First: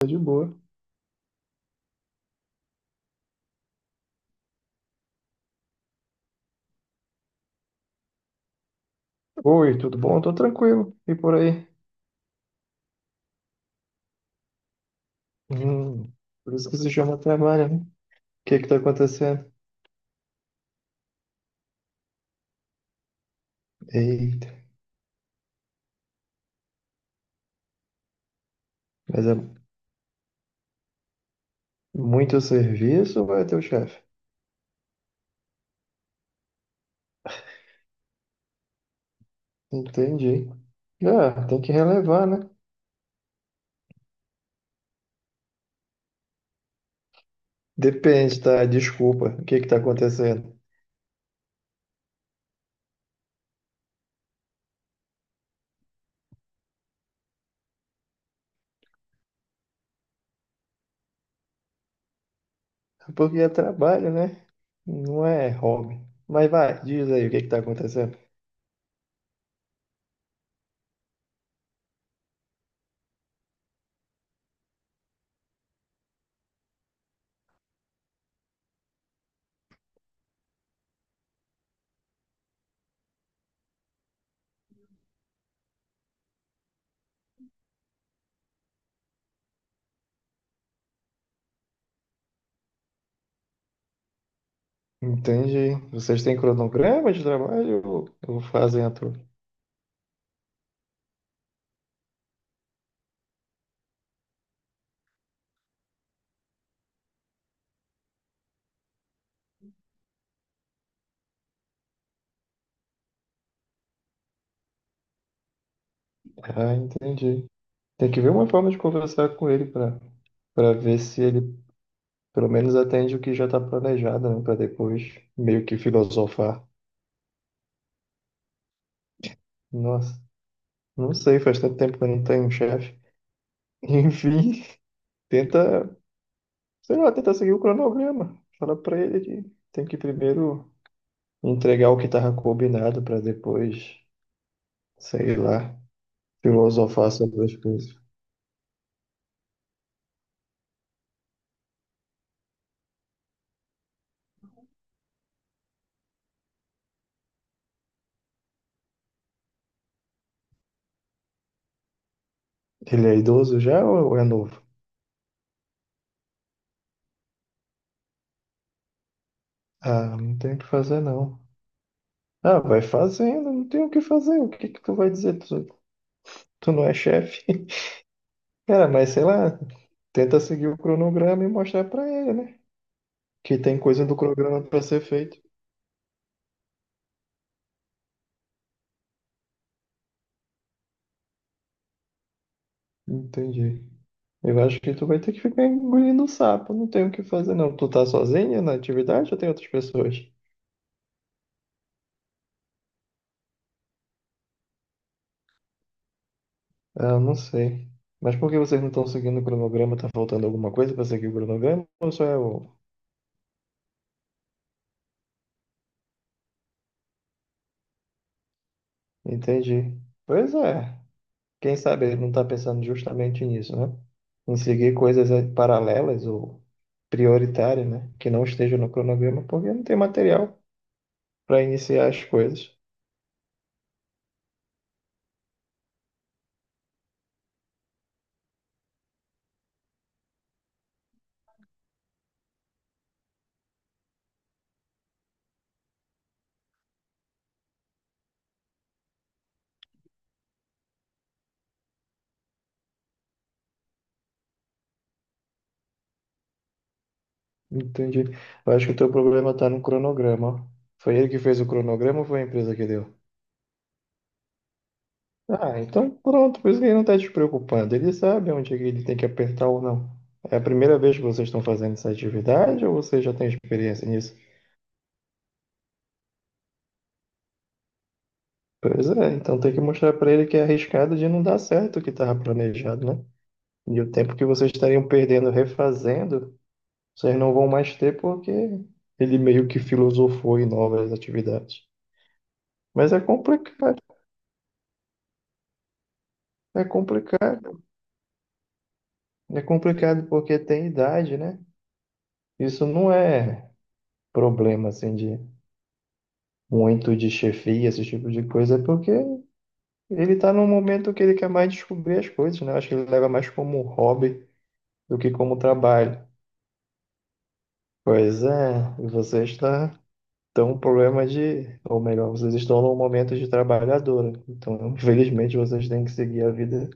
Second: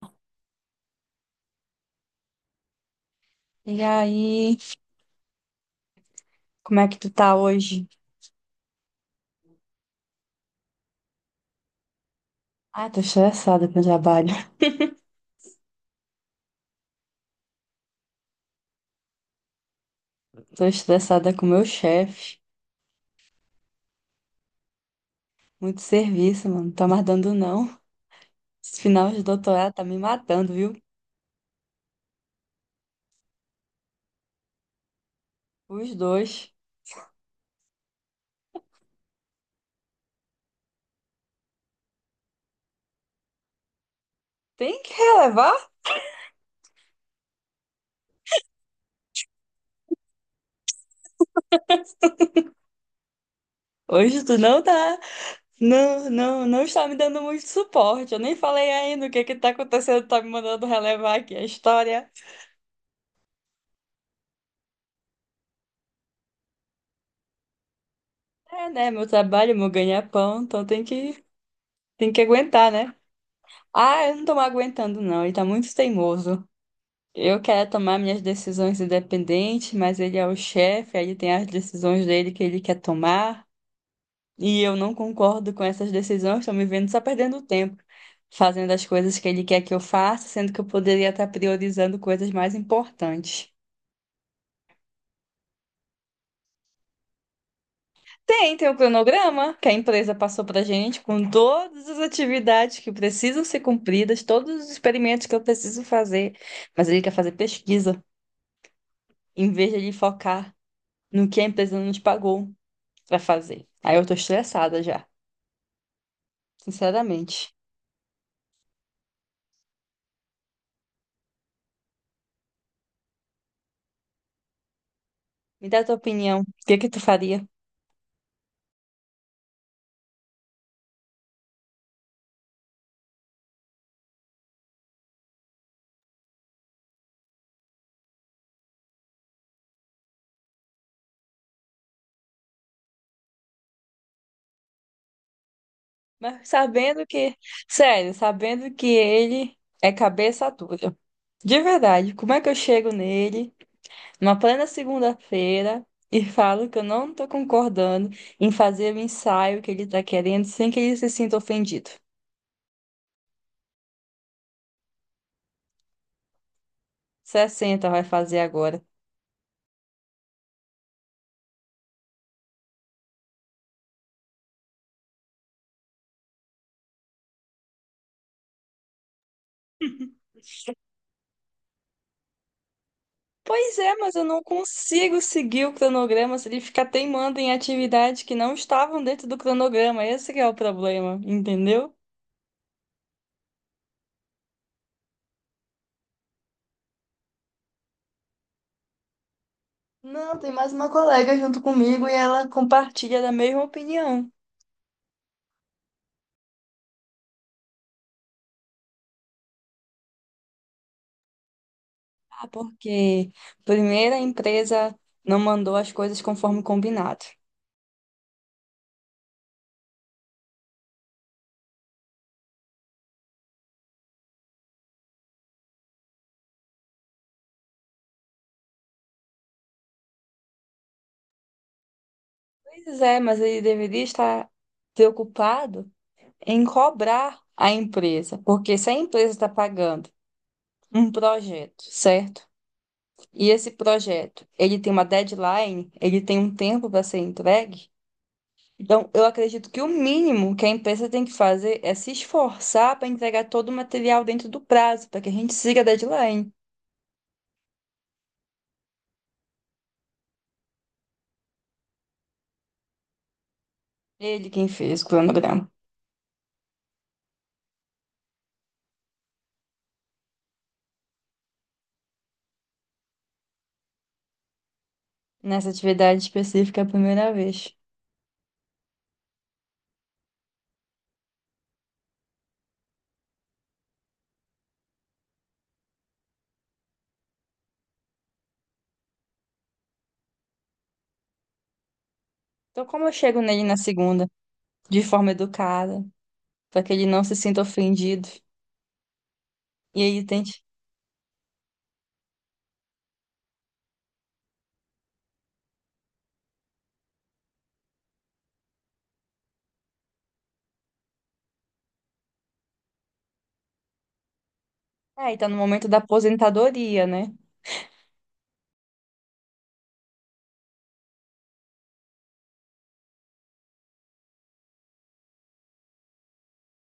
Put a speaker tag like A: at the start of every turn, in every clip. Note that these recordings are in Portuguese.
A: Tá de boa.
B: E aí, como é que tu tá hoje?
A: Oi, tudo bom? Tô tranquilo. E por aí?
B: Ah, tô estressada com o trabalho.
A: Hum, por isso que se chama trabalho, né? O que que tá acontecendo?
B: Tô estressada com o meu chefe.
A: Eita,
B: Muito serviço, mano. Não tá mais dando, não. Esse final de
A: mas é
B: doutorado tá me matando, viu?
A: muito serviço ou é teu chefe?
B: Os dois.
A: Entendi. Ah, tem que relevar, né?
B: Tem que relevar?
A: Depende, tá? Desculpa. O que que tá acontecendo?
B: Hoje tu não tá. Não, não, não está me dando muito suporte. Eu nem falei ainda o que que tá acontecendo. Tá me mandando relevar aqui a história.
A: É porque é trabalho, né? Não é hobby. Mas vai, diz aí o que que tá acontecendo.
B: É, né? Meu trabalho, meu ganha-pão. Então tem que aguentar, né? Ah, eu não tô mais aguentando, não. Ele tá muito teimoso. Eu quero tomar minhas decisões independente, mas ele é o chefe, aí ele tem as decisões dele que ele quer tomar, e eu não concordo com essas decisões, estou me vendo só perdendo tempo, fazendo as coisas que ele quer que eu faça, sendo que eu poderia estar priorizando coisas mais importantes.
A: Entendi. Vocês têm cronograma de trabalho ou
B: Tem o
A: fazem a toa?
B: cronograma que a empresa passou pra gente, com todas as atividades que precisam ser cumpridas, todos os experimentos que eu preciso fazer, mas ele quer fazer pesquisa, em vez de ele focar no que a empresa não te pagou. Pra fazer. Aí eu tô estressada já,
A: Ah, entendi.
B: sinceramente.
A: Tem que ver uma forma de conversar com ele para ver se ele pelo menos atende o que já está planejado, né? Para depois meio
B: Me
A: que
B: dá tua opinião, o
A: filosofar.
B: que que tu faria?
A: Nossa, não sei, faz tanto tempo que eu não tenho um chefe. Enfim, tenta, sei lá, tenta seguir o cronograma. Fala para ele que tem que primeiro entregar o que estava combinado para depois, sei lá,
B: Mas sabendo
A: filosofar
B: que,
A: sobre as coisas.
B: sério, sabendo que ele é cabeça dura. De verdade, como é que eu chego nele numa plena segunda-feira e falo que eu não tô concordando em fazer o ensaio que ele tá querendo sem que ele se sinta ofendido?
A: Ele é idoso já ou é novo?
B: 60 vai fazer agora.
A: Ah, não tem o que fazer, não. Ah, vai fazendo, não tem o que fazer. O que que tu vai dizer? Tu não é chefe? Cara, mas sei lá, tenta seguir o cronograma e mostrar pra ele, né? Que
B: Pois
A: tem
B: é,
A: coisa
B: mas
A: do
B: eu não
A: cronograma pra ser
B: consigo
A: feito.
B: seguir o cronograma se ele ficar teimando em atividades que não estavam dentro do cronograma. Esse que é o problema, entendeu?
A: Entendi. Eu acho que tu vai ter que ficar engolindo o sapo. Não tem o que fazer, não. Tu tá sozinho na atividade ou tem outras pessoas?
B: Não, tem mais uma colega junto comigo e ela Compartilha da mesma opinião.
A: Ah, eu não sei. Mas por que vocês não estão seguindo o cronograma? Tá faltando alguma coisa pra seguir o cronograma? Ou só é
B: Ah,
A: o.
B: porque primeira a empresa não mandou as coisas conforme combinado.
A: Entendi. Pois é. Quem sabe ele não está pensando justamente nisso, né? Em seguir coisas paralelas ou prioritárias, né? Que não estejam no cronograma, porque não tem material para iniciar as coisas.
B: Pois é, mas ele deveria estar preocupado em cobrar a empresa, porque se a empresa está pagando um projeto, certo? E esse projeto, ele tem uma deadline, ele tem um tempo para ser entregue. Então, eu acredito que o mínimo que a empresa tem que fazer é se esforçar para entregar todo o material dentro do prazo, para que a gente siga a deadline.
A: Entendi. Eu acho que o teu problema está no cronograma. Foi ele que fez o cronograma ou foi a empresa que deu?
B: Ele quem fez o cronograma
A: Ah, então pronto, por isso que ele não está te preocupando. Ele sabe onde é que ele tem que apertar ou não. É a primeira vez que vocês estão fazendo essa atividade ou você já tem experiência nisso?
B: nessa atividade específica a primeira vez.
A: Pois é, então tem que mostrar para ele que é arriscado de não dar certo o que estava planejado, né? E o tempo que vocês estariam perdendo refazendo, vocês não vão mais ter porque ele meio que filosofou em novas atividades.
B: Então, como eu
A: Mas é
B: chego nele na
A: complicado,
B: segunda, de forma educada, para
A: é
B: que ele não se sinta
A: complicado,
B: ofendido,
A: é
B: e ele
A: complicado porque
B: tente.
A: tem idade, né? Isso não é problema assim de muito de chefia, esse tipo de coisa, é porque ele tá num momento que ele quer mais descobrir as coisas, né? Acho que ele leva mais como um hobby do que
B: É, e tá no
A: como
B: momento da
A: trabalho.
B: aposentadoria, né?
A: Pois é, você está estão um problema de, ou melhor, vocês estão num momento de trabalhadora. Então, infelizmente, vocês têm que seguir a vida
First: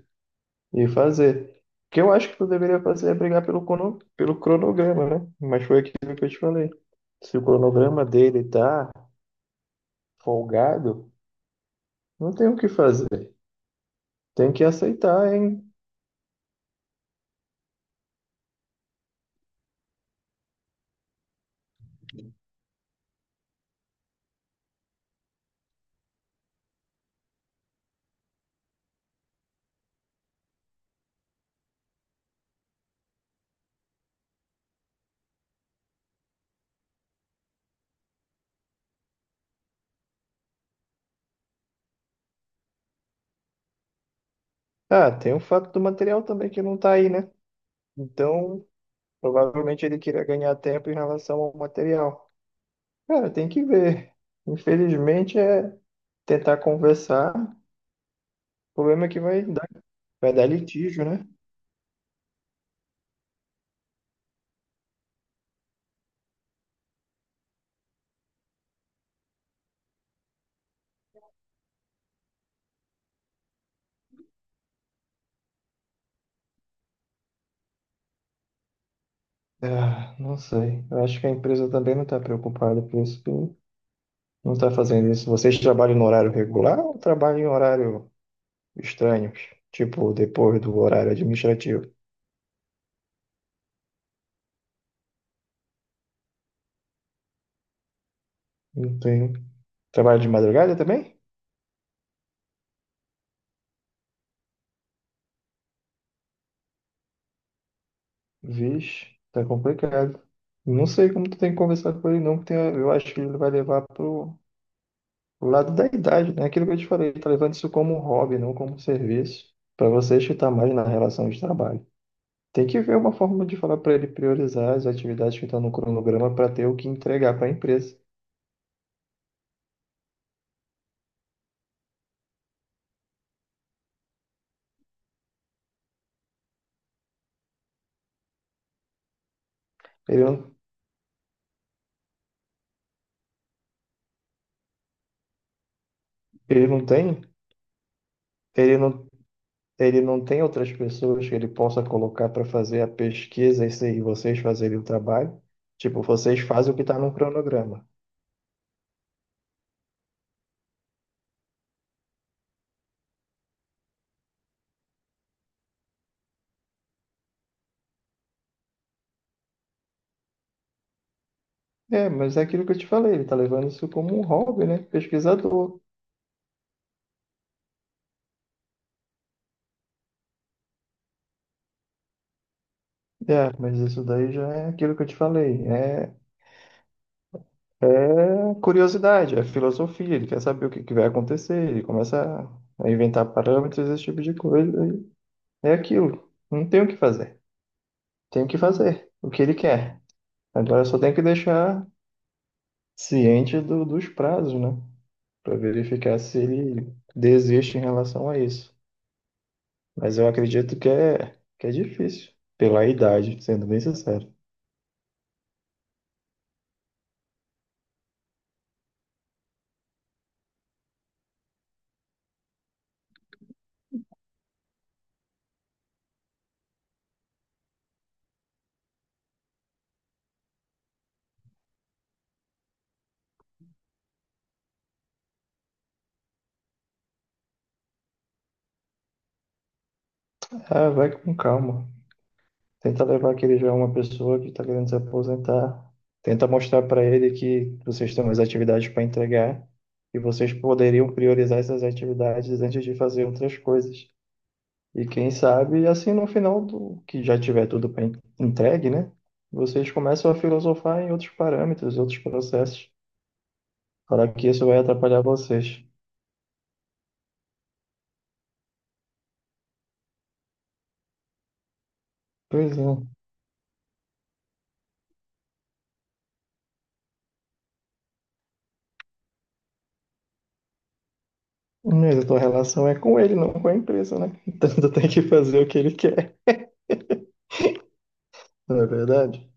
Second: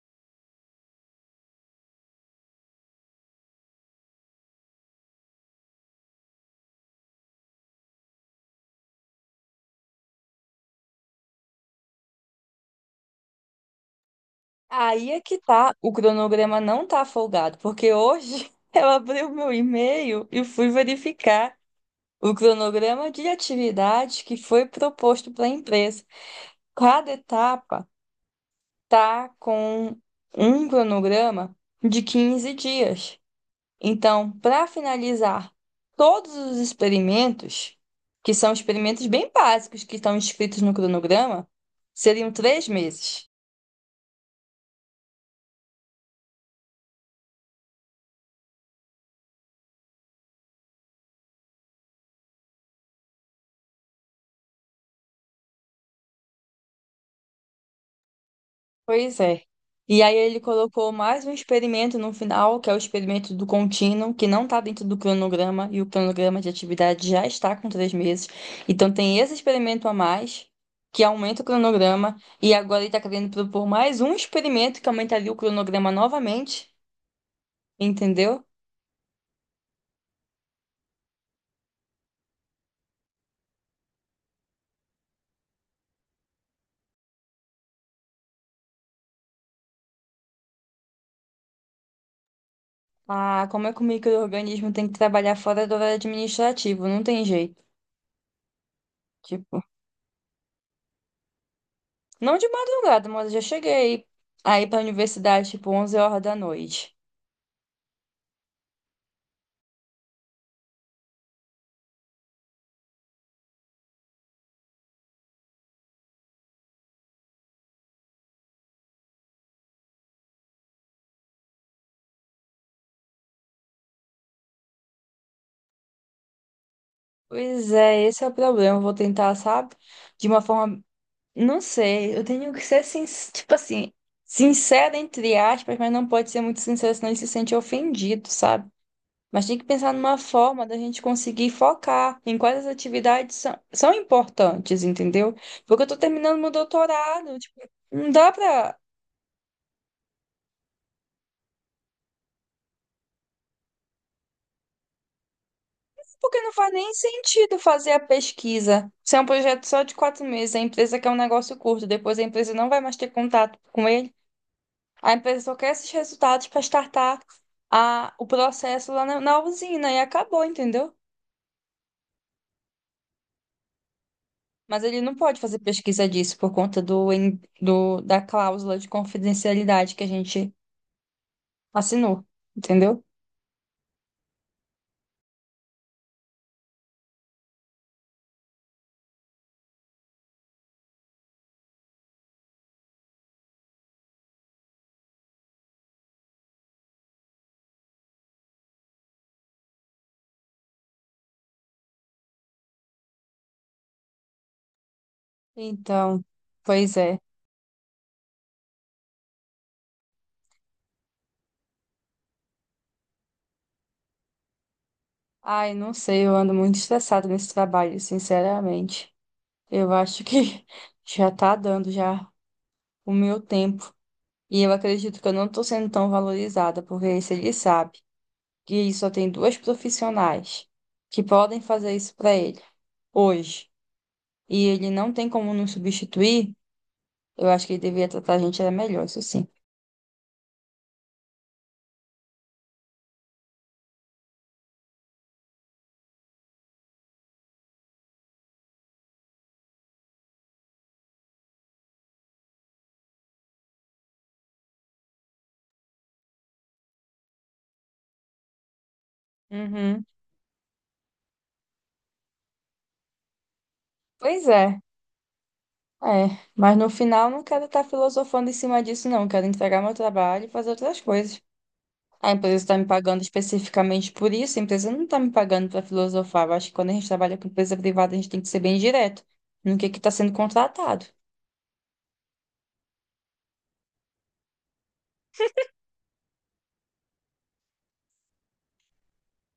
A: e fazer. O que eu acho que tu deveria fazer é brigar pelo cronograma, né? Mas foi aquilo que eu te falei. Se o cronograma dele tá folgado, não tem o que fazer. Tem que
B: Aí é
A: aceitar,
B: que
A: hein?
B: tá, o cronograma não tá folgado, porque hoje eu abri o meu e-mail e fui verificar o cronograma de atividades que foi proposto para a empresa. Cada etapa tá com um cronograma de 15 dias. Então, para finalizar todos os experimentos, que são experimentos bem básicos que estão descritos no cronograma, seriam 3 meses.
A: Ah, tem o fato do material também que não tá aí, né? Então, provavelmente ele queria ganhar tempo em relação ao material. Cara, tem que ver. Infelizmente, é tentar conversar. O problema é
B: Pois
A: que
B: é.
A: vai dar,
B: E aí
A: vai
B: ele
A: dar
B: colocou
A: litígio, né?
B: mais um experimento no final, que é o experimento do contínuo, que não está dentro do cronograma, e o cronograma de atividade já está com 3 meses. Então tem esse experimento a mais, que aumenta o cronograma, e agora ele está querendo propor mais um experimento que aumentaria o cronograma novamente, entendeu?
A: Ah, não sei. Eu acho que a empresa também não está preocupada com isso. que Não está fazendo isso. Vocês trabalham no horário regular ou trabalham em horário estranho? Tipo, depois do horário administrativo?
B: Ah, como é que o micro-organismo tem que trabalhar fora do horário administrativo? Não tem jeito.
A: Não tem.
B: Tipo,
A: Trabalho de madrugada também?
B: não de madrugada, mas eu já cheguei aí para a universidade, tipo, 11 horas da noite.
A: Vixe, tá complicado. Não sei como tu tem que conversar com ele, não, porque eu acho que ele vai levar o lado da idade, né? Aquilo que eu te falei, tá levando isso como um hobby, não como um serviço, para você chutar mais na relação de trabalho. Tem que ver uma forma de falar para ele priorizar as atividades que estão no cronograma para ter o que entregar para a
B: Pois
A: empresa.
B: é, esse é o problema. Eu vou tentar, sabe? De uma forma. Não sei, eu tenho que ser, tipo assim, sincera, entre aspas, mas não pode ser muito sincera, senão ele se sente ofendido, sabe? Mas tem que pensar numa
A: Ele não,
B: forma da gente conseguir focar em quais as atividades são importantes, entendeu? Porque eu tô terminando meu
A: ele não tem,
B: doutorado, tipo, não dá pra.
A: ele não, ele não tem outras pessoas que ele possa colocar para fazer a pesquisa e e vocês fazerem o trabalho. Tipo, vocês
B: Porque não faz
A: fazem o que
B: nem
A: está no
B: sentido
A: cronograma.
B: fazer a pesquisa. Se é um projeto só de 4 meses, a empresa quer um negócio curto, depois a empresa não vai mais ter contato com ele. A empresa só quer esses resultados para startar o processo lá na usina e acabou, entendeu?
A: É, mas é aquilo que eu te falei, ele tá levando isso como um hobby, né?
B: Mas ele não pode fazer
A: Pesquisador.
B: pesquisa disso por conta do, en- do da cláusula de confidencialidade que a gente assinou, entendeu?
A: É, mas isso daí já é aquilo que eu te falei. É curiosidade, é filosofia. Ele quer saber o que que vai acontecer. Ele começa a inventar parâmetros, esse tipo de coisa, e é aquilo. Não tem o que fazer. Tem que fazer o que ele quer. Agora só tem que deixar ciente dos prazos, né? Para verificar
B: Então,
A: se ele
B: pois é.
A: desiste em relação a isso. Mas eu acredito que é difícil. Pela idade, sendo bem sincero.
B: Ai, não sei, eu ando muito estressada nesse trabalho, sinceramente. Eu acho que já tá dando já o meu tempo. E eu acredito que eu não tô sendo tão valorizada, porque se ele sabe. Que só tem duas profissionais que podem fazer isso para ele hoje, e ele não tem como nos substituir, eu acho que ele deveria tratar a gente era melhor, isso sim.
A: Ah, vai com calma. Tenta levar que ele já é uma pessoa que está querendo se aposentar. Tenta mostrar para ele que vocês têm umas atividades para entregar e vocês poderiam priorizar essas atividades antes de fazer outras coisas. E quem sabe, assim, no final do que já tiver tudo pra entregue, né? Vocês
B: Uhum.
A: começam a filosofar em outros parâmetros, outros processos, para
B: Pois
A: que isso
B: é.
A: vai atrapalhar vocês.
B: É, mas no final não quero estar filosofando em cima disso, não. Quero entregar meu trabalho e fazer outras coisas. A empresa está
A: Pois é.
B: me pagando especificamente por isso, a empresa não está me pagando para filosofar. Eu acho que quando a gente trabalha com empresa privada, a gente tem que ser bem direto no que está sendo contratado.
A: Mas a tua relação é com ele, não com a empresa, né? Então tu tem que fazer o que ele quer, não é verdade?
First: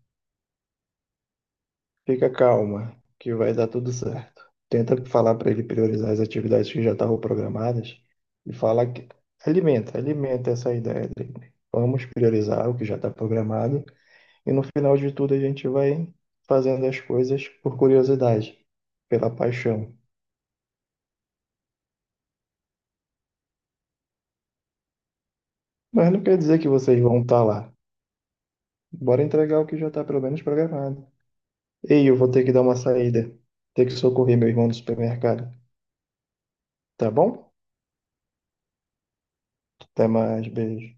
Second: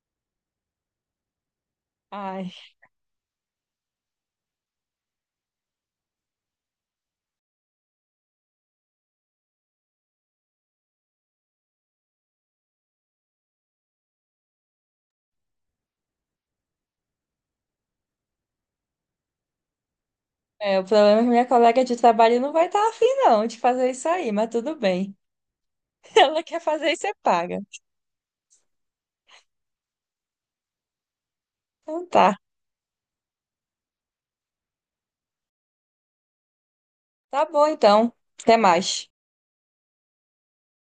A: Fica
B: Ai.
A: calma, que vai dar tudo certo. Tenta falar para ele priorizar as atividades que já estavam programadas e fala que alimenta essa ideia dele. Vamos priorizar o que já está programado e no final de tudo a gente vai fazendo as coisas por curiosidade, pela paixão.
B: É, o problema é que minha colega de trabalho não vai estar afim, não, de fazer isso aí, mas tudo bem.
A: Mas não quer
B: Ela
A: dizer
B: quer
A: que
B: fazer e
A: vocês
B: você
A: vão estar
B: paga.
A: lá. Bora entregar o que já está pelo menos programado.
B: Então
A: Ei, eu vou
B: tá.
A: ter que dar uma saída, ter que socorrer meu irmão no supermercado, tá
B: Tá
A: bom?
B: bom, então. Até mais.
A: Até mais, beijo.